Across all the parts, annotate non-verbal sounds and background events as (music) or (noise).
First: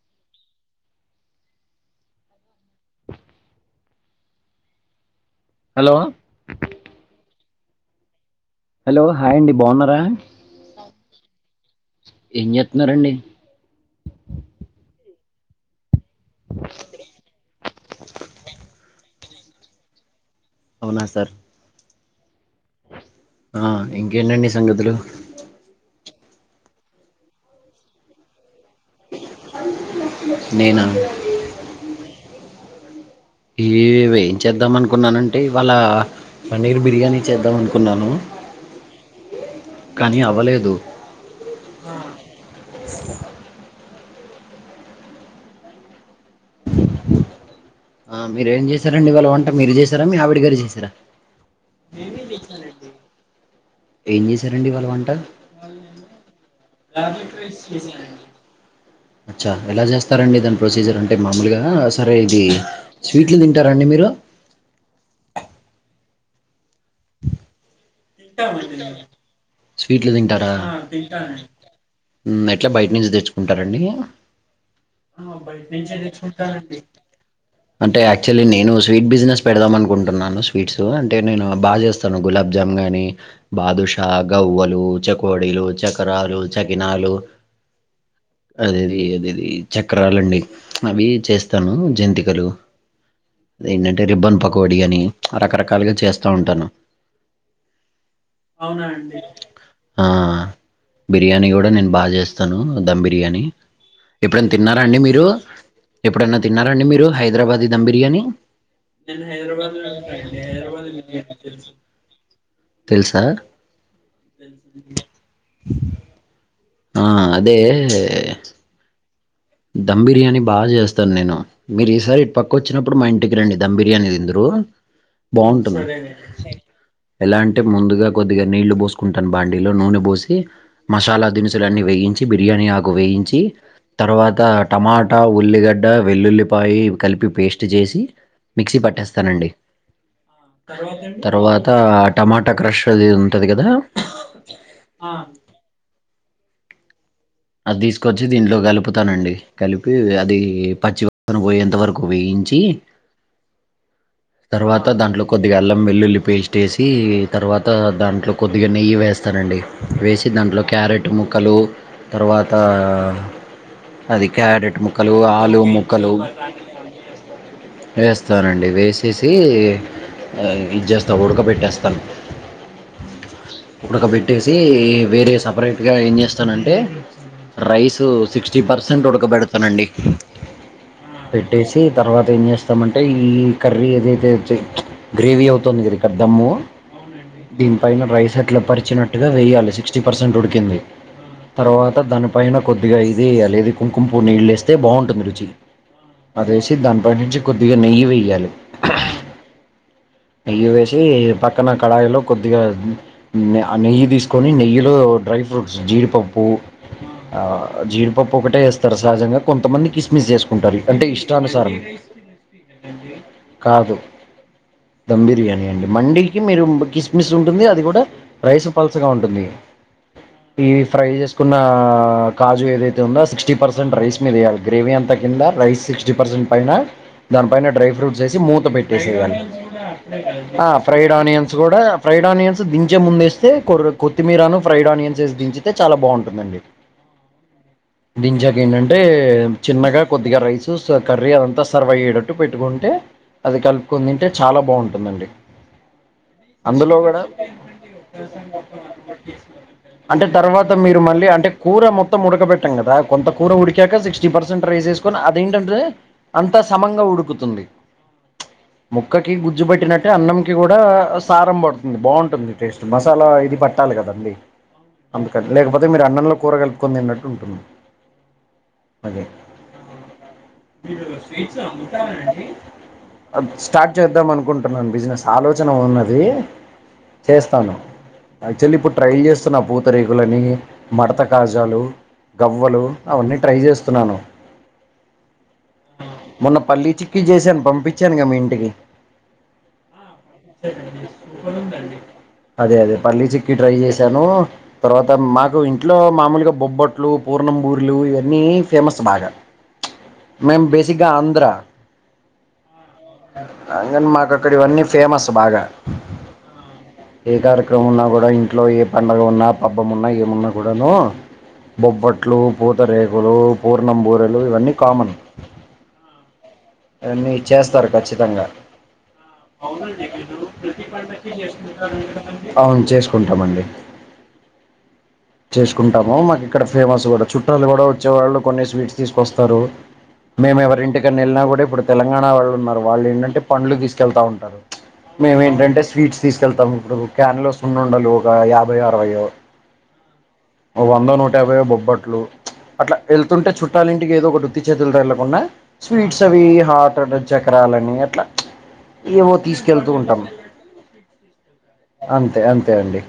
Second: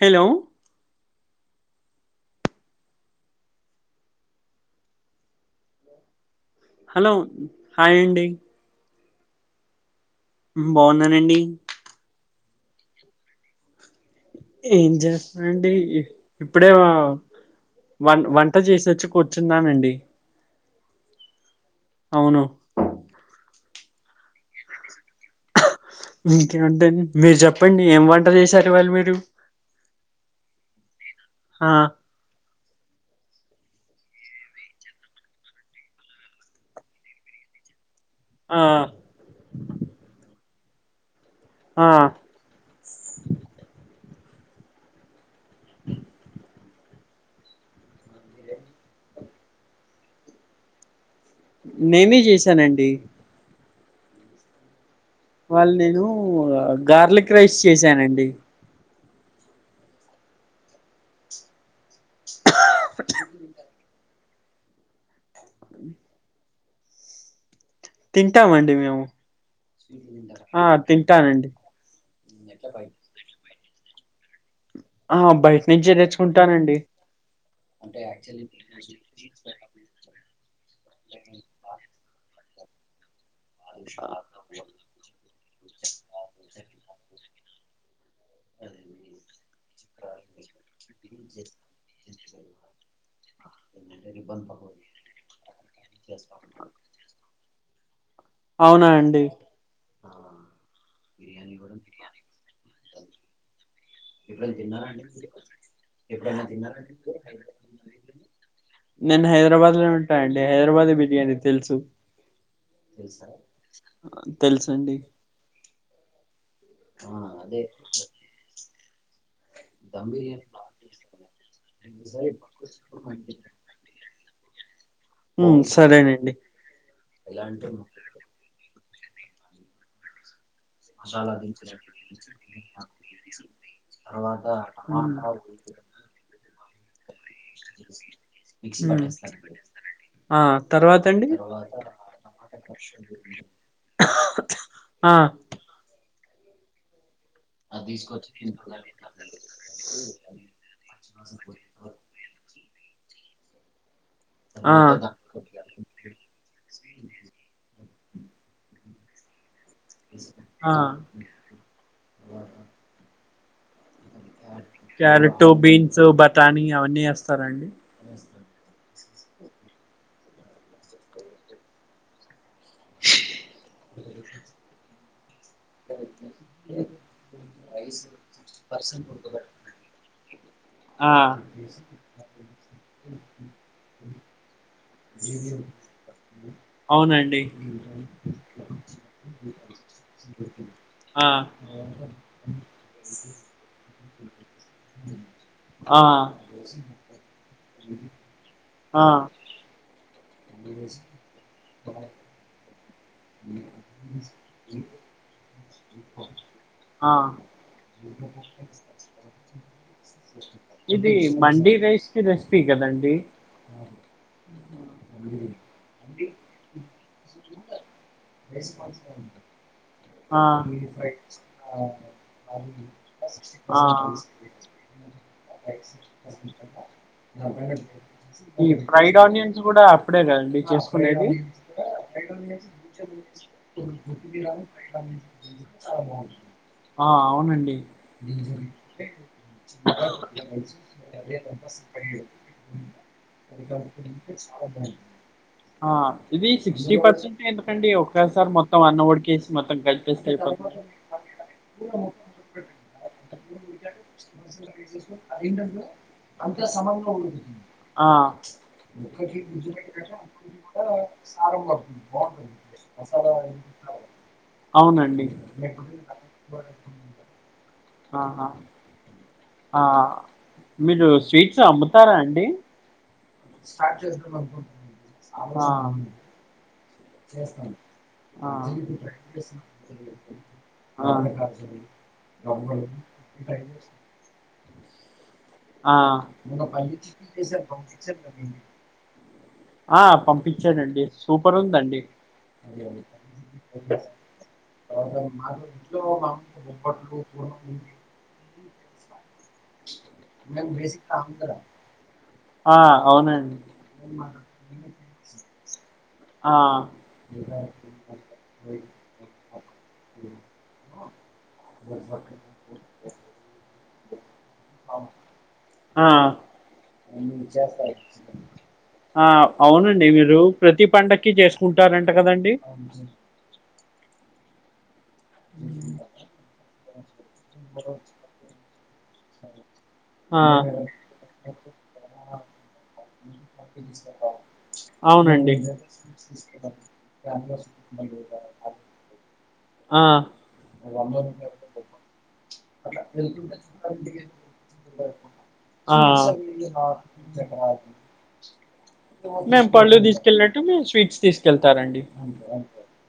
Hello hello hello హాయండి hello hi అండి బావున్నారా ఉహు బాగున్నానండి ఏం జెత్తన్నారండి ఏం జెస్తన్నాండి ఇప్పుడే వా వన్ వంట చేసొచ్చి కూర్చున్నానండి అవునా సార్ అవును ఆ ఇంకేంటండి సంగతులు ఇంకేముంటాయండి మీర్ జెప్పండి ఏం వంట చేశారు ఇవాళ మీరు నేనా హ ఎవి ఏం చేద్దాం అనుకున్నానంటే ఇవాళ పన్నీర్ బిర్యానీ చేద్దాం అనుకున్నాను ఆ కానీ అవ్వలేదు ఆ (inaudible) ఆ మీరేం చేశారండి ఇవాళ వంట మీరు చేసారా మీ ఆవిడ గారు చేశారా నేనే చేసానండి ఏం చేశారండి ఇవాళ వంట ఇవాళ్ నేను గార్లిక్ రైస్ చేసానండి అచ్చ ఎలా చేస్తారండి దాని ప్రొసీజర్ అంటే మామూలుగా సరే ఇది స్వీట్ లు తింటారండి మీరు తింటామండి మేము స్వీట్లు తింటారా ఆ తింటానండి మ్ ఎట్లా బయట నుంచి తెచ్చుకుంటారండి ఆ బయట నుంచే తెచ్చుకుంటానండి అంటే యాక్చుల్లీ నేను స్వీట్ బిజినెస్ పెడుదామనుకుంటున్నాను స్వీట్సు అంటే నేను బాగా చేస్తాను గులాబ్ జామ్ గాని బాదుష గవ్వలు చెక్ కోడీలు చక్రలు చకినాలు అదేది అదేది చక్రలండి అవి చేస్తాను జంతికలు అదేంటంటే రిబ్బన్ పకోడి అని రకరకాలుగా చేస్తా ఉంటాను అవునా అండి ఆ బిర్యానీ కూడా నేను బాగా చేస్తాను ధమ్ బిర్యానీ ఎప్పుడన్న తిన్నారా అండి మీరు ఎప్పుడైనా తిన్నారాండి మీరు హైదరాబాది ధమ్ బిర్యానీ నేను హైదరాబాద్ లోనే ఉంటా అండి హైదరాబాది బిర్యానీ తెలుసు తెలుసా? తెలుసండి ఆ అదే ధమ్ బిర్యానీ బాగా చేస్తాను నేను మీరు ఈసారి ఇటు పక్క వచ్చినప్పుడు మా ఇంటికి రండి ధమ్ బిర్యానీ తిందురు ఉమ్ బాగుంటుంది సరేనండి ఎలా అంటే ముందుగా కొద్దిగా నీళ్లు పోసుకుంటాను బాండిలో నూనె పోసి మసాలా దినుసులన్నీ వేయించి బిర్యానీ ఆకు వేయించి తర్వా గ ఉమ్ టమాటా ఉల్లిగడ్డ వెల్లుల్లిపాయి కలిపి పేస్ట్ చేసి మిక్సీ ఉమ్ పట్టేస్తానండి ఆ తర్వాత అండి తర్వాత టమాటా క్రష్ అది ఉంటది కదా ఆ అది తీసుకొచ్చి దీంట్లో కలుపుతానండి కలిపి అది పచ్చివాసన పోయేంత వరకు వేయించి ఆ తర్వాత దాంట్లో కొద్దిగా అల్లం వెల్లుల్లి పేస్ట్ ఏసి తర్వాత దాంట్లో కొద్దిగా నెయ్యి వేస్తానండి వేసి దాంట్లో ఆ క్యారెట్ ముక్కలు తర్వాత అది క్యారెట్ ముక్కలు క్యారెట్ ఆలూ బీన్స్ ముక్కలు బఠానీ అవన్నీ వేస్తారండి వేస్తానండి వేసేసి ఇది చేస్తా ఉడకబెట్టేస్తాను ఉడకబెట్టేసి వేరే సపరేట్ గా ఏం చేస్తానంటే రైసు సిక్స్టీ పర్సెంట్ ఉడకబెడుతానండి ఆ పెట్టేసి తర్వాత ఏం చేస్తామంటే ఈ కర్రీ ఏదైతే చ్ గ్రేవీ అవుతుంది ఇది క్ దమ్ము అవునండి దీనిపైన రైస్ అట్లా పరిచినట్టుగా వేయాలి సిక్స్టీ పర్సెంట్ ఉడికింది ఆ తర్వాత దానిపైన కొద్దిగా ఇది ఎయ్యాలి ఏది కుంకుంపువ్వు నిళ్ళేస్తే బాగుంటుంది రుచి ఆ అదేసి దానిపై నుంచి కొద్దిగా నెయ్యి వెయ్యాలి. ఆహ్. నెయ్యి వేసి పక్కన కడాయిలో కొద్దిగా. ఉన్ ఆ నెయ్యి తీసుకొని నెయ్యిలో డ్రై ఫ్రూట్స్ జీడిపప్పు ఆ ఆహ్. జీడిపప్పు ఒకటే వేస్తారు సహజంగా కొంతమంది. కిస్మిస్ ఏసుకుంటారు అంటే ఇది మండీ ఇష్టానుసారం రైస్ కి రెసిపీ కదండి కాదు. ధమ్ బిర్యానీ అండి మండీకి మీరు కిస్మిస్ ఉంటుంది అది కూడా. రైస్ పల్సగా ఉంటుంది. ఆ ఈ ఫ్రై చేసుకున్న కాజు ఏదైతే ఉందో సిక్స్టీ ఆ పర్సెంట్ రైస్ మీద వేయాలి. గ్రేవీ అంతా. కింద రైస్ సిక్స్టీ పర్సెంట్ పైన దాని పైన డ్రై ఫ్రూట్స్ వేసి మూత ఈ ఫ్రైడ్ పెట్టేసేయాలి. ఆనియన్స్ కూడా అప్పుడే కదండి ఆఊ ఫ్రైడ్ చేసుకునేది ఆనియన్స్ కూడా ఫ్రైడ్ ఆనియన్స్ దించే ముందేస్తే కొర్రు కొత్. కొత్తిమరాను ఫ్రైడ్ ఆనియన్స్ ఏసి దించితే చాలా బాగుంటుందండి. ఆహ్ అవునండి దించాక ఉమ్. చూస్తే కర్రీ అదంతా సర్వ్ అయ్యేటట్టు పెట్టుకుంటే అది కలుపుకొని తింటే చాలా బాగుంటుందండి. ఆహ్ ఇది అందులో సిక్స్టీ కూడా పర్సెంట్ ఎందుకండి ఒసారి మొత్తం అన్నవడ్ కేసి మొత్తం కలిసి. అంటే తర్వాత మీరు మళ్ళీ అంటే కూర మొత్తం ఉడకబెట్టం కదా కొంత కూర ఉడికాక సిక్స్టీ పర్సెంట్ రైజెస్. అదేంటంటే అంత సమంగా ఉడుకుతుంది ఆ ప్చ్ ముక్కకి ము గుజుబెట్టినట్టే అన్నంకి కూడా సారం పడుతుంది బాగుంటుంది టేస్ట్ మసాలా ఇది పట్టాలి కదండి. అవునండి అందుకని లేకపోతే మీరు అన్నంలో కూర కలుపుకొని తిన్నట్లు ఉంటుంది. ఆహా. అదే. ఆహ్ మీరు స్వీట్స్ అమ్ముతారా అండి. స్టార్ట్ చేద్దాం అనుకుంటున్నాను బిజినెస్ ఆ ఆలోచన ఉన్నది చేస్తాను. ఆ యాక్చువల్లీ ఇప్పుడు ట్రైల్ చేస్తున్న పూతరేకులని మడత కాజాలు. గవ్వలు అవన్నీ ట్రై చేస్తున్నాను. ఆహ్. మొన్న పల్లీ చిక్కీ చేశాను పంపించానుగా మీ ఇంటికి ఆహ్ పంపించానండి సూపర్ ఉందండి. అదే అదే పల్లీ చిక్క్కీ ట్రై చేశాను తర్వాత మాకు ఇంట్లో మామూలుగా బొబ్బొట్లు. పూర్ణంబూర్లు ఇవన్నీ ఫేమస్ బాగా ప్చ్ మేము బేసిక్గా ఆంధ్ర. ఆహ్ అవునండి. అందుకు మాకు అక్కడ ఇవన్నీ ఫేమస్ బాగా. ఆహ్. ఏ కార్యక్రమం ఉన్నా కూడా ఇంట్లో ఏ పండుగ ఉన్నా పబ్బం ఉన్నా ఏమున్నా కూడాను. బొబ్బట్లు పూతరేకులు. పూర్ణం బూరెలు ఇవన్నీ కామన్ ఆ అన్నీ చేస్తారు ఖచ్చితంగా. ఆ అవునండి మీరు ప్రతి పండక్కి చేసుకుంటారంట కదండి అవును చేసుకుంటాం. చేసుకుంటాము మాకు ఇక్కడ ఫేమస్ కూడా. చుట్టాలు కూడా వచ్చే వాళ్ళు కొన్ని స్వీట్స్ తీసుకొస్తారు ఆ మేము ఎవరి ఇంటికని వెళ్ళినా కూడా ఇప్పుడు. తెలంగాణ వాళ్ళు ఉన్నారు వాళ్ళు ఏంటంటే పండ్లు తీసుకెళ్తా ఉంటారు. మేము అవునండి ఏంటంటే స్వీట్స్ తీసుకెళ్తాం ఇప్పుడు క్యాన్ లో సున్న ఉండాల ఒక యా భైయె అరవైయె ఆ ఒక వంద నూట యాభైయె బొబ్బట్లు. అట్లా వెళ్తుంటే చుట్టాలింటికి ఏదో ఒకటి రుత్తి చేతులుతో వెళ్లకుండా ఆ స్వీట్స్ అవి హట్. చక్రాలని అట్లా ప్చ్. మేము పళ్ళు తీసుకెళ్ళినట్టు మీరు స్వీట్స్ తీసుకెళ్తారండి. అంతే అంతే అండి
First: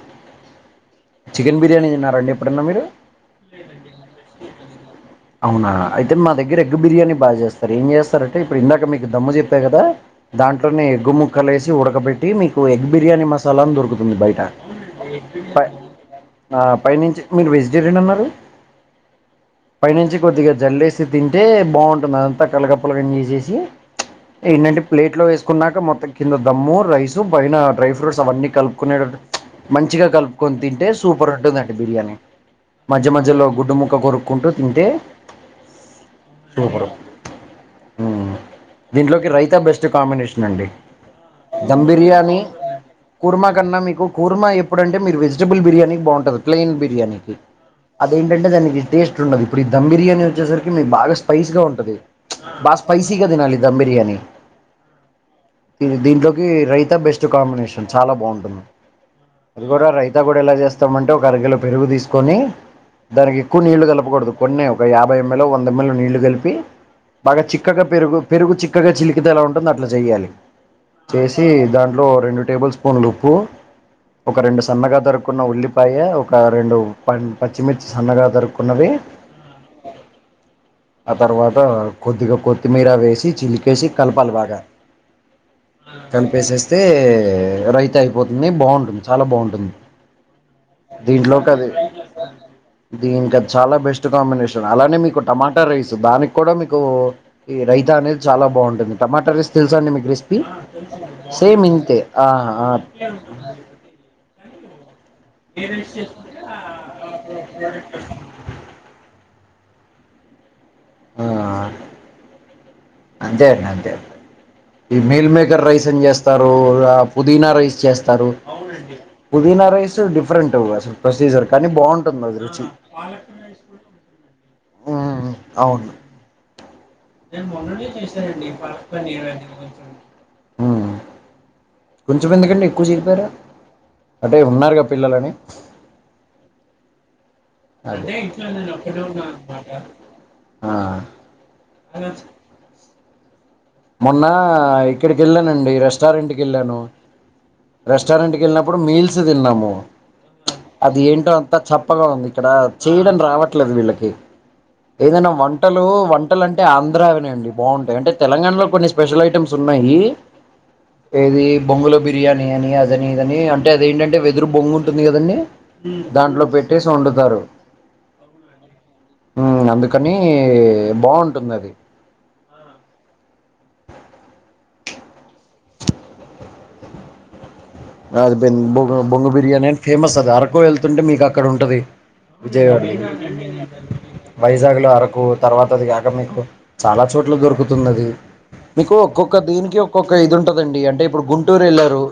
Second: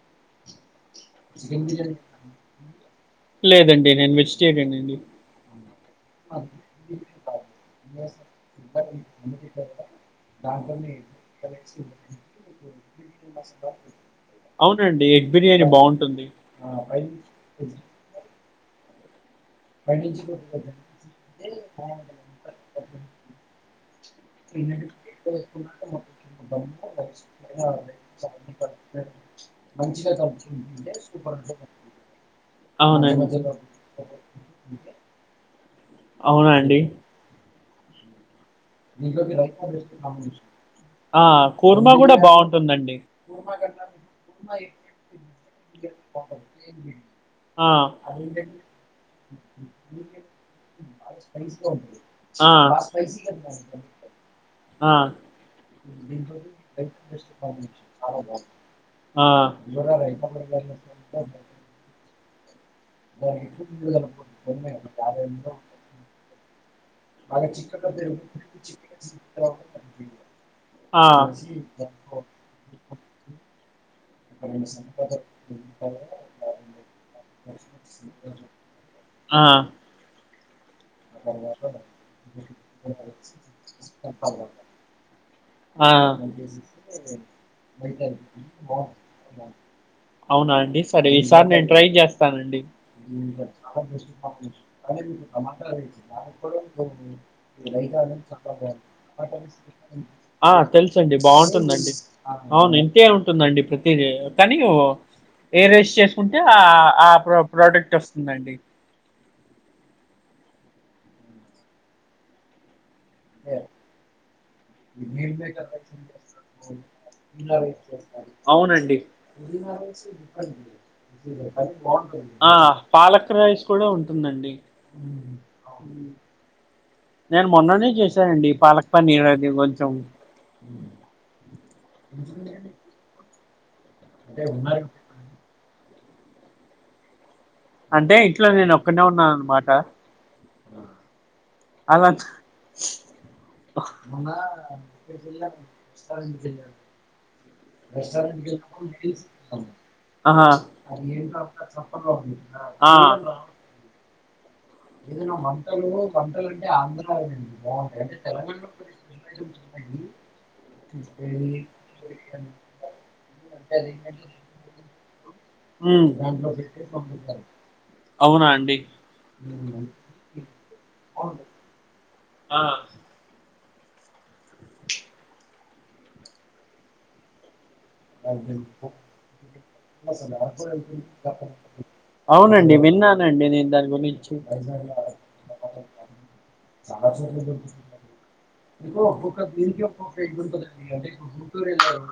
చికెన్ బిర్యానీ తిన్నారండి ఎప్పుడన్న మీరు చెకనండి అవునా అయితే మా దగ్గర ఎగ్గు బిర్యానీ బాగా చేస్తారు ఏం చేస్తారంటే ఇప్పుడు ఇందాక మీకు దమ్ము చెప్పా కదా దాంట్లోనే ఎగ్గు ముక్కలు వేసి ఉడకబెట్టి మీకు ఎగ్ బిర్యానీ మసాలా అని దొరుకుతుంది బయట అవునండి ఎగ్ ప బిర్యానీ బాగుంటుంది ఆ పైనుంచి మీరు వెజిటేరియన్ అన్నారు పైనుంచి కొద్దిగా జల్లేసి తింటే బాగుంటుంది అదంతా కలగప్పలగానిసేసి ఏంటంటే ప్లేట్ లో వేసుకున్నాక మొత్తం కింద దమ్ము రైస్ పైన డ్రై ఫ్రూట్స్ అవన్నీ కలుపుకునేటట్ ప్చ్ మంచిగా కలుపుకొని తింటే సూపర్ ఉంటుందండి బిర్యానీ మధ్య అవునండి మధ్యలో గుడ్డు ము క్క కొరుక్కుంటూ తింటే అవునా అండి సూపరు ఊ ఇంట్లోకి రమ్మని కాంబినేషన్ అండి ధమ్ కూడా బిర్యానీ బాగుంటుందండి కూర్మా కన్నా మీకు కుర్మా ఎప్పుడంటే మీరు వెజిటబుల్ బిర్యానీ బాగుంటది ప్లేన్ బిర్యానీకి ఆ అదేంటంటే దానికి టేస్ట్ ఉండది ఇప్పుడు ఈ ధమ్ బిర్యానీ వచ్చేసరికి మీకు బాగా స్పైస గా ఉంటది ఆ బా స్పైసి గా తినాలి దమ్ బిర్యానీ ఆ ఇం దీంట్లోకి రైతా బెస్ట్ కాంబినేషన్ చాలా బాగుంటుంది అది కూడా రైతా కూడా ఎలా చేస్తామంటే ఒక అరకిలో పెరుగు తీసుకొని దానికి ఎక్కువ నీళ్లు కలపకూడదు కొన్నే ఒక యాభై ఎంఎల్ ఒ వంద ఎంఎల్ ఒ నీళ్లు కలిపి బాగా చిక్కగా పెరుగు పెరుగు చిక్కగా చిలికితే ఎలా ఉం ఎట్ల ఉందో అట్ల చేయాలి ఆ చేసి దాంట్లో రెండు స్పూన్ల ఉప్పు ఒక రెండు సన్నగా దొరుక్కున్న ఉల్లిపాయ ఒక రెండు పన్ పచ్చిమిర్చి సన్నగా దరుక్కున్నవి ఆ ఆ తర్వాత కొద్దిగా కొత్తిమీర వేసి చిలికేసి కలపాలి బాగా ఆ గ కలిపేసేస్తే రైత అయిపోతుంది బాగుంటుంది చాలా బాగుంటుంది అవునా అండి సరే ఈసారి నేను ట్రై చేస్తానండి దీనికి అది చాలా బెస్ట్ కాంబినేషన్ అలానే మీకు టమాటా రైస్ ఉ దానికి కూడా మీకు ఈ రైత అనేది చాలా బాగుంటుంది టమాట ట రైస్ తెలుసండి మీకు రేస్పి ఆ తెలుసండి సేమ్ ఇంతే ఆ ఆ టుందండి ప్రతిది కానీ వో ఏ రైస్ చేసుకుంటే ఆ ఆ ప్ర ప్రోడక్ట్ వస్తుందండి ఆ అంతే అండి అంతే ఈ మీల్ మేకర్ రైస్ అని చేస్తారు ఆ, పుదీనా రైస్ చేస్తారు అవునండి పుదీనా రైస్ డిఫరెంట్ అసలు ప్రొసీజర్ కానీ బాగుంటుంది అది ఆ రుచి పాలక్ రైస్ కూడా ఉంటుందండి ఉమ్, ఉహు అవును నేను మొన్ననే చేశానండి పాలక్ పన్నీరు అది కొంచెం ఉమ్. కొంచెం ఎందుకండి ఎక్కువ చేయకపోయారా అంటే ఉన్నారుగా పిల్లలని అదే అంటే ఇంట్లో నేను ఒక్కనే ఉన్నాను అన్నమాట ఆ అలాతు చే మొన్న ఇక్కడికి వెళ్ళానండి రెస్టారెంట్కి వెళ్ళాను రెస్టారెంట్కి వెళ్ళినప్పుడు మీల్స్ తిన్నాము ఆహా అది ఏంటో అంతా చప్పగా ఉంది ఇక్కడ ఆ చేయడం రావట్లేదు వీళ్ళకి ఏదైనా వంటలు వంటలు అంటే ఆంధ్రావి అండి బాగుంటాయి అంటే తెలంగాణలో కొన్ని స్పెషల్ ఐటమ్స్ ఉన్నాయి ఏది బొంగులో బిర్యానీ అని అదని ఇదని అంటే అదేంటంటే వెదురు బొంగు ఉంటుంది కదండీ ఉమ్ దాంట్లో పెట్టేసి వండుతారు అవునా అండి ఉమ్మ్ అందుకని బాగుంటుంది అది ఆ అది బ బొ బొంగు బిర్యానీ అని ఫేమస్ అది అరకు వెళ్తుంటే మీకు అక్కడ ఉంటది అవునండి విజయవాడలో విన్నానండి నేను దాని గురించి వైజాగ్ లో అరకు తర్వాత అది కాక మీకు చాలా చోట్ల దొరుకుతున్నది మీకు ఒక్కొక్క దీనికి ఒక్కొక్క ఇది ఉంటదండి అంటే ఇప్పుడు గుంటూరు వెళ్ళారు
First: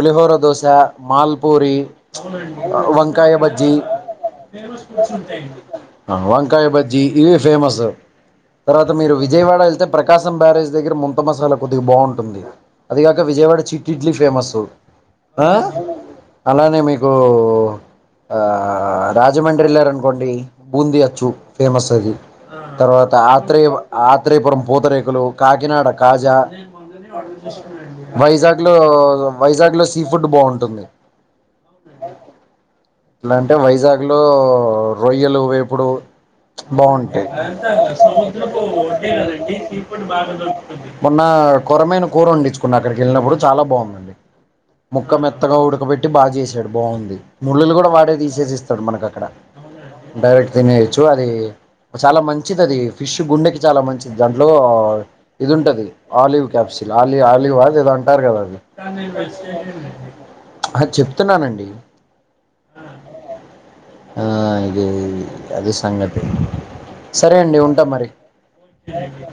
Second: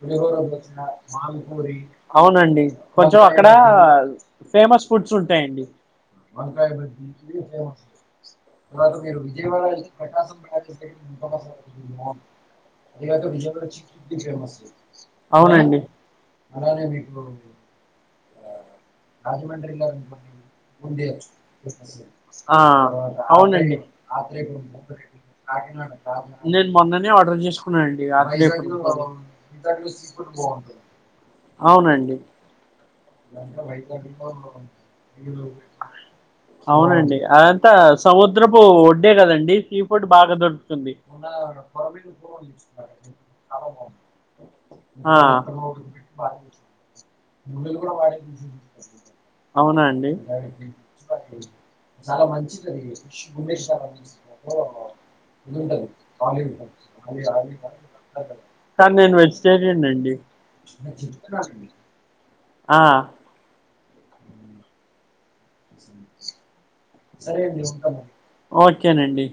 పులిహోర దోశ మాల్ పూరి అవునండి కొంచెం వంకాయ అక్కడ బజ్జి ఫేమస్ ఫుడ్స్ ఉంటాయండి ఆ వంకాయ భజ్జీ ఇవి ఫేమస్ తర్వాత మీరు విజయవాడ వెళ్తే ప్రకాశం బ్యారేజ్గర ముంత మసాలా కొద్దిగా బాగుంటుంది అది కాక విజయవాడ చిట్టి ఇడ్లీ ఫేమస్ ఆ అవునండి అలానే మీకు ఆ రాజమండ్రి ఎల్లారు అనుకోండి బూందీ అచ్చు ఫేమస్ అది ఆ తర్వాత అత్రేయా అవునండి ఆత్రేయాపురం పూతరేకులు కాకినాడ కాజా నేను మొన్ననే ఆర్డర్ చేసుకున్నానండి రాత్రి వైజాగ్ లో ఎప్పుడు. వైజాగ్లో సీ ఫుడ్ బాగుంటుంది అవునండి ఇలాంటే వైజాగ్ లో రొయ్యలు వేపుడు అవునండి బాగుంటాయి అదంతా సముద్రపు ఒడ్డే కదండి సీ ఫుడ్ బాగా దొరుకుతుంది మొన్న కొరమైన కూర వండించుకుంన అక్కడికి వెళ్ళినప్పుడు చాలా బాగుందండి ముక్క ఆ మెత్తగా ఉడకబెట్టి బాగా చేసాడు బాగుంది ముళ్ళలు కూడా వాడే తీసేసి ఇస్తాడు మనకు అక్కడ అవునా అండి డైరెక్ట్ తినేయచ్చు అది చాలా మంచిది అది ఫిష్ గుండెకి చాలా మంచిది దాంట్లో ఇది ఉంటది ఆలివ్ క్యాప్సిల్ ఆలి ఆలివ్ అది ఏదో అంటారు కదా అది కానీ నేను వెజిటేరియన్ అండి ఆ చెప్తున్నానండి ఆ ఆ ఇది అది సంగతి సరే అండి ఉంటా మరి ఓకేనండి